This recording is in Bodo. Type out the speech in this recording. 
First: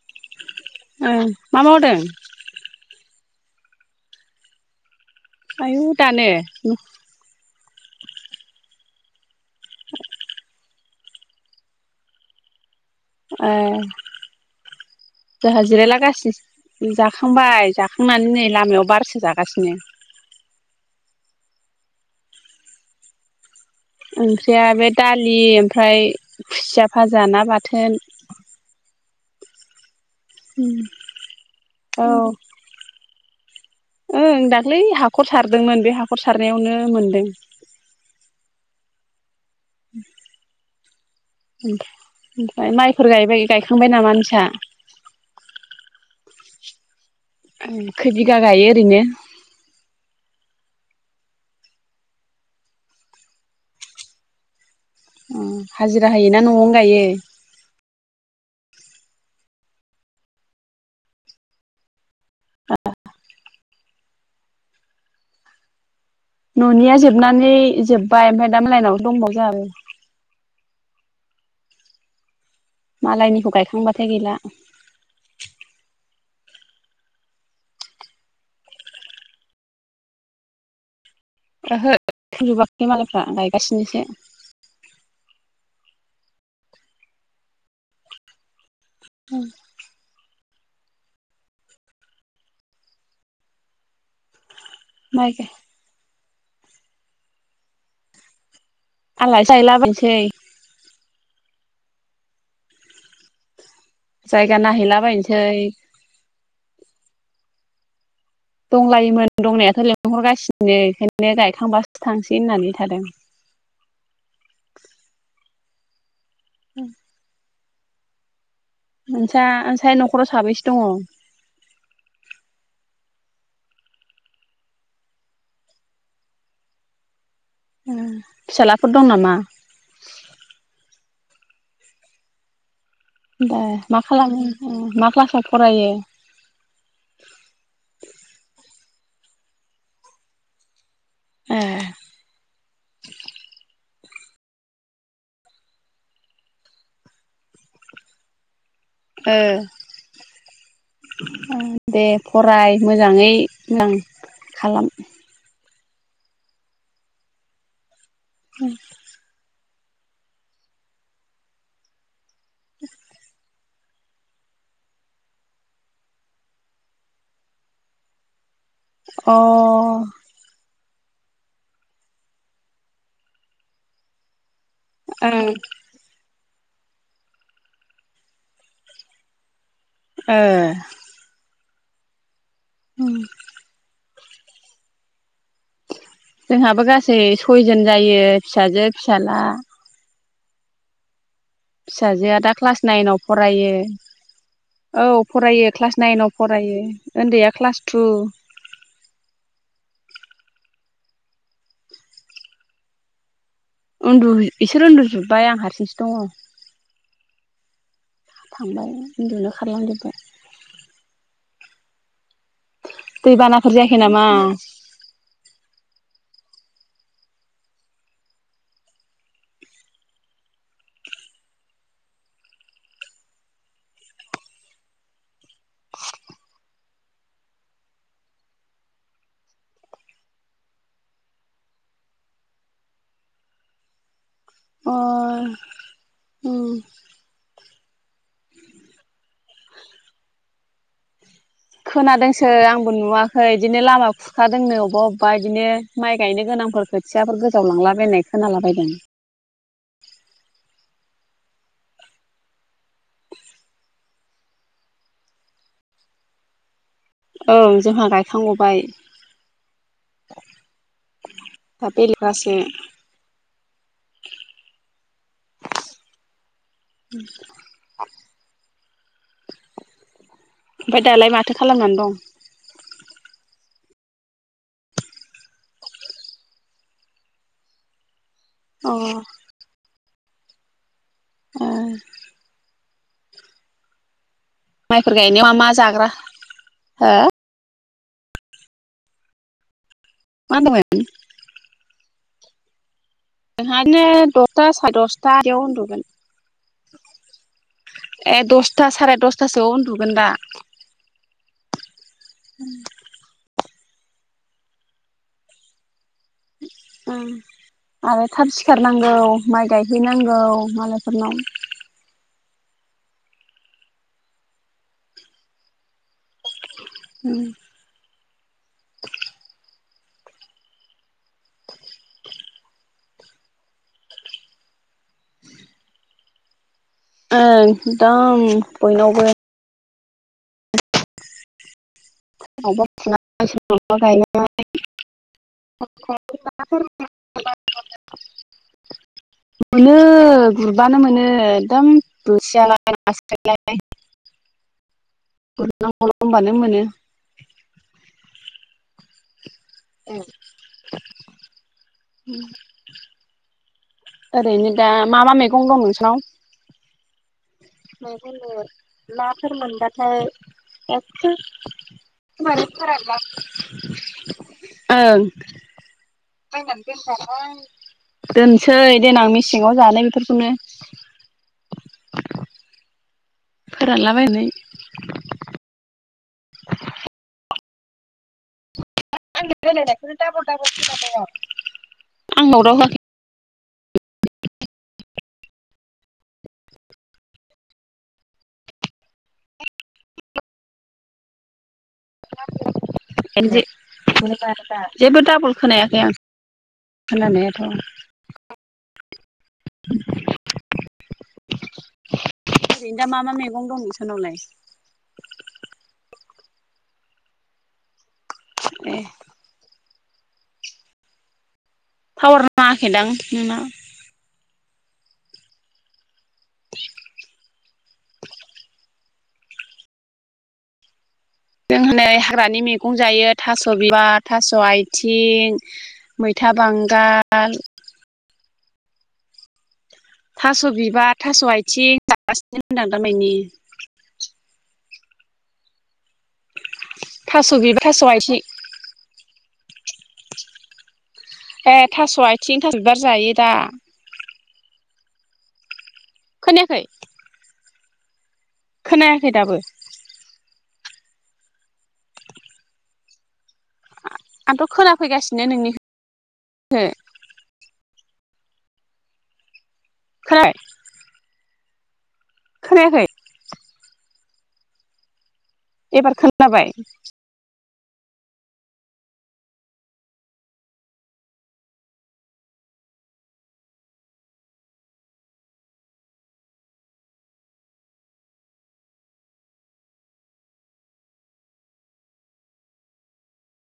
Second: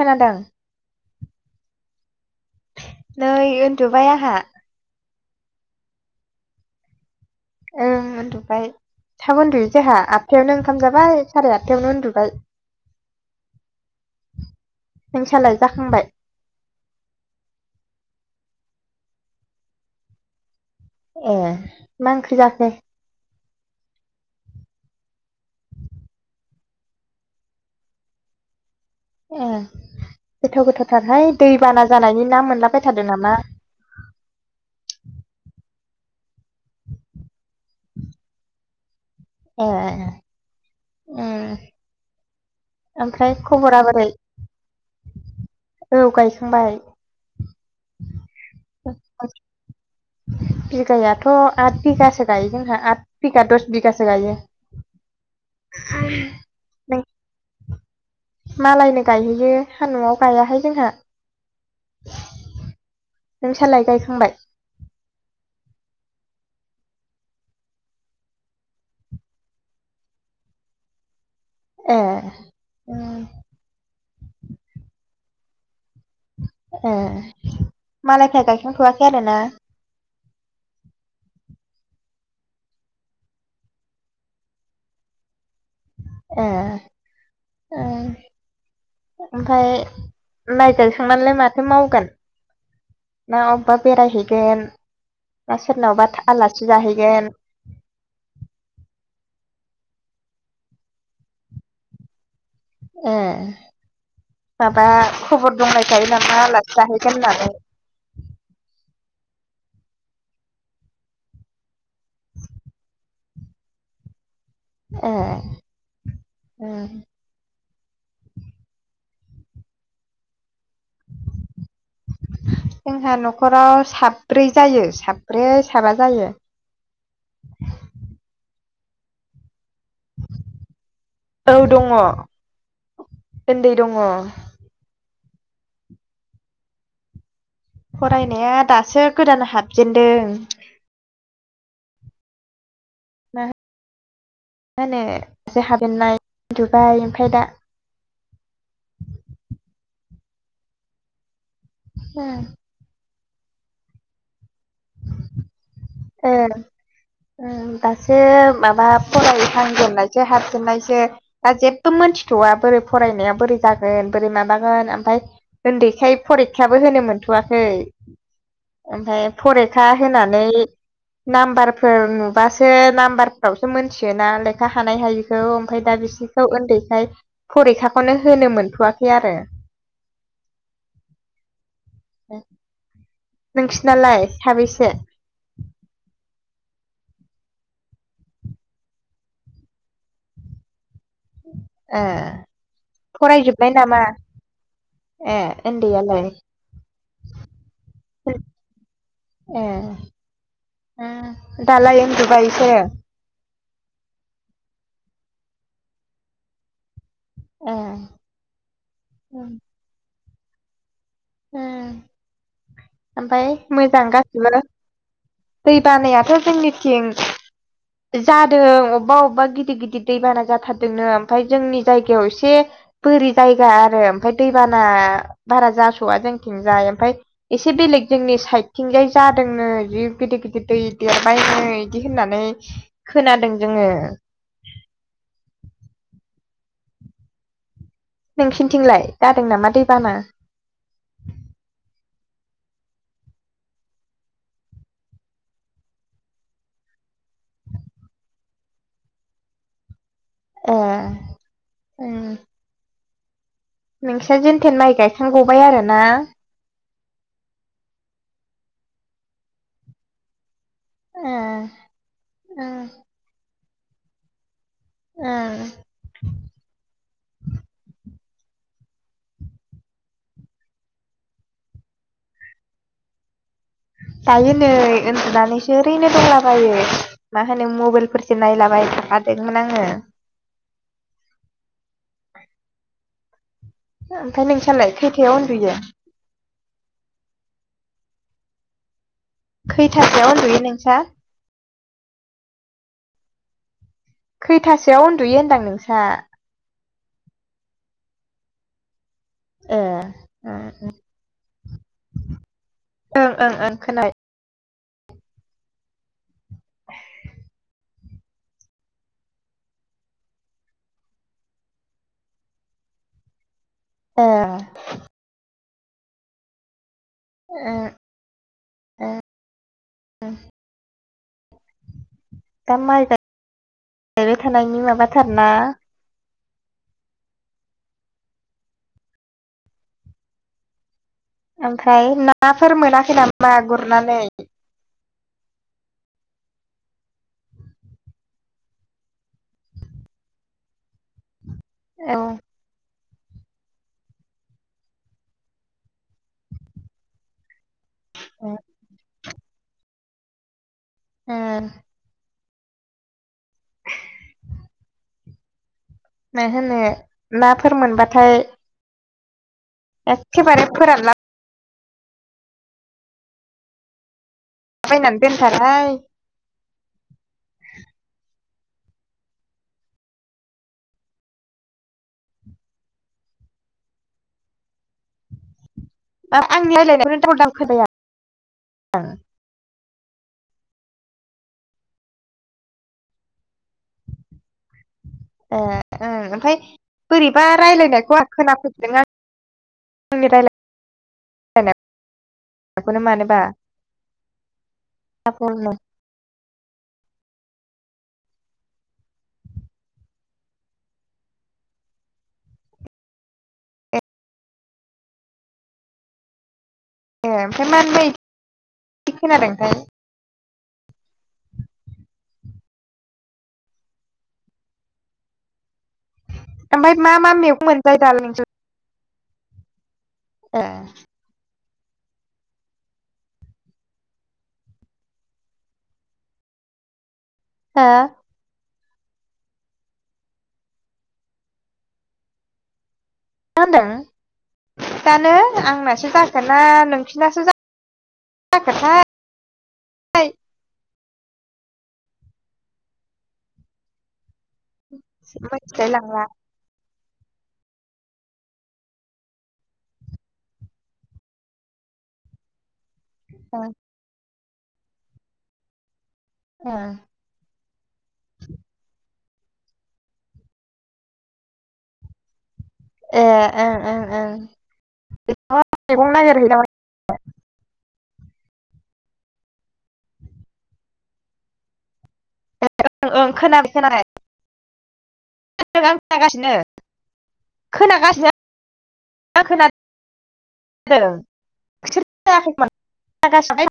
खोनादों? ओ मा मावदों? नै उन्दुबाय आंहा आयु दानो ओम ओं उन्दुबाय थाब उन्दुयो जोंहा आटथायावनो ओंखाम जाबाय सारि आठथायावनो उन्दुबाय। ए नोंसालाय जोंहा जिरायला जाखांबाय गासि जाखांबाय जाखां नानै नै लामायाव बारसो जागासिनो। ए मा ओंख्रि जाखो? ओंख्रिया बे दालि ओमफ्राय खुसिया भाजा ना बाथोन‌। ए गोथाव गोथावथारहाय दैबाना औ जानायनि ना मोनलाबाय थारदों नामा? ओं दाख्लै हाखर सारदोंमोन बे हाखर सारनायावनो मोनदों। ए ओम ओमफ्राय माइफोर ओमफ्राय गायबाय खबरा गायखांबाय बोरै? नामा नोंसा औ गायखांबाय खै बिगा गायो ओरैनो? बिगायाथ' आथ बिगासो गायो जोंहा आथ बिगा दस बिगासो गायो। ओम हाजिरा होयोना न'आवनो नों गायो? मालायनो गायहैयो सान्दुं आव गायाहाय जोंहा। औ नोंसालाय गायखांबाय? न'निया जोबनानै जोबबाय ओमफ्राय दा मालायनाव दंबाव जा आरो ए उम मालायनिखौ गायखांबाथाय गैला। ए मालायफ्रा गायखांथ'वाखै आरो ना? ओहो जोबाखै मालायफ्रा गायगासिनोसो ए ओ ओमफ्राय माइ गायखांनानैलाय माथो मावगोन ना अबेबा बेरायहै गोन‌ माइ ना सोरनावबा था आलासि जाहैगोन? आलासि जाहैलाबायसै ए जायगा माबा नायहैलाबायनोसै खबर दंलाय खायो नामा आलासि जाहैगोन होननानै? [inaudible] दंलायोमोन दंनायाथ' लेंहरगासिनो ओंखायनो गायखांबासो थांसै होननानै थादों। ए ए ओम [unintelligible] न'खराव साबैसे दङ जोंहा न'खराव साब्रै जायो साब्रै साबा जायो फिसालाफोर दं नामा औ दङ दा उन्दै दङ मा खालामो मा क्लासाव फरायो फरायनाया दासो गोदान हाबजेनदों ए मा होनो [unintelligible] होनो जो हाबेननाय उन्दुबाय [unintelligible] दा ओ दे फराय मोजाङै [unintelligible] खालाम ए ओम दासो अ माबा फराय [unintelligible] हाबजेननायसो दा जेबो मोनथिथ'वा बोरै फरायनाया बोरै जागोन बोरै माबा आमफाय उन्दैखाय फरिखाबो होनो मोनथ'वाखै ओमफ्राय फरिखा ओं होनानै नाम्बारफोर नुबासो नाम्बारफोरावसो मोनथियोना हानाय हायिखौ आमफाय दा बेसि उन्दैखाय फरिखाखौनो होनो मोनथ'वाखै आरो ए [unintelligible] नोंसिनालाय साबेसे जोंहाबो गासै सयजन जायो फिसाजो फिसाजाला ए फिसाजोआ दा क्लास नाइनाव फरायजोब्बाय फरायो नामा औ ए फरायो क्लास उन्दैयालाय नाइनाव फरायो उन्दैया क्लास टु ए दालाय उन्दुबाय इसो उन्दु बिसोर उन्दुजोबबाय आं हारसिंसो दङ ए थांबाय उम उन्दुनो खारलांजोबबाय आमफय दैबानाफोर जायाखै मोजां नामा गासिबो दै बानायाथ' जोंनिथिं जादों अबेबा अबेबा गिदिर गिदिर दैबाना जाथारदोंनो ओमफाय जोंनि जायगायाव एसे बोरि जायगा आरो ओमफाय दैबाना बारा जास'वा जोंथिंजाय ओमफाय एसे बेलेग जोंनि साइडथिंजाय जादोंनो जि गिदिर गिदिर दै देर माइ बिदि होननानै खोनादों जोङो अ ओम नोंसिनिथिंलाय जादों नामा दैबाना खोनादोंसो आंबो नुवाखै बिदिनो लामा खुरखादोंनो अबेबा अबेबा बिदिनो माइ गायनो गोनांफोरखौ खोथियाफोर गोजावलांलाबायनाय खोनालाबायदों ए ओम नोंसा जेनथेन माइ गायखांगबाय आरोना औ जोंहा गायखांगबाय ए [unintelligible] उम ए [unintelligible] ओमफाय दालाय माथो खालामनानै दं दायो नै उनदुनानैसो ओरैनो दंलाबायो मा होनो मबाइलफोर नायलाबाय अ थादोंमोन आङो ओ ओमफाय नोंसालाय माइफोर खैथायाव गायनायाव मा मा उन्दुयो जाग्रा खैथासोआव मा उन्दुयो होनदोंमोन नोंस्रा दायो दस्था सार खैथासोआव उन्दुयो दस्थायाव होनदां नोंसा उन्दुगोन। ए दस्था सारे दस्थासोआव ए उन्दुगोन दा? ओं [unintelligible] उम आरो थाब सिखारनांगौ माइ गायहैनांगौ मालायफोरनाव। ए उम ए ए ए [inaudible] दा माइ गायबाय थानायनि माबाथार ना? औ दा उम बयनावबो। ओमफ्राय [inaudible] [inaudible] नाफोर मोनाखै नामा गुरनानै मोनो गुरबानो मोनो एकदम औ बोथिया ना [inaudible] [inaudible] ए उम उम ओरैनो दा मा मा मैगं दं? नोंसानाव मा होनो नाफोर मोनबाथाय नाफोर मोनबाथाय एखेबारे फोरानला एकदम [inaudible] ट्रेनानो बेलथायबाय ट्रेनानो बेलथायबाय दोनसै देनां मेसेङाव जानो बेफोरखौनो फोरानलाबायनानै [inaudible] आंजों रायलायबासो दाबल दाबल खोनादों आं। आं लाउदाव होआखै खोनाबाय ए ओं ओमफ्राय बोरैबा रायजलायनायखौ आं खोनाफैदों [inaudible] मानोबा [inaudible] जेबो डाबल दाबलनो खोनायाखै आं [inaudible] [inaudible] [inaudible] ओरैनो दा मा मा मैगं दं ए बिसोरनावलाय? ए ओमफ्राय मानोबा ए बिदि खोनादोंथाय। थावार नाङाखैदां नोंनाव। ओमफ्राय मा मा मैगं मोनजायो दालाय ए जों हनै हाग्रानि मैगं जायो थास' बिबार थास' आथिं मैथा बांगाल मा थास' बिबार थास' आथिं जागासिबो होनदां दामानि होनदों दानो आंनासो जाखोन ना नोंसिनासो थास' बिबार थास' आथिं जोखोथाय ए थास' आथिं थास बिबार जायो दा। [inaudible] खोनायाखै? खोनायाखै दाबो? अ आंथ' खोनफैगासिनो नोंनि ओ। [inaudible] खोनायाखै ए ओं ओं ओं बेखौ मैगं एबार नागिरहैयो नामा खोनाबाय ओं ओं खोनाबाय खोनाबाय [inaudible] खोनागासिनो [inaudible] [inaudible]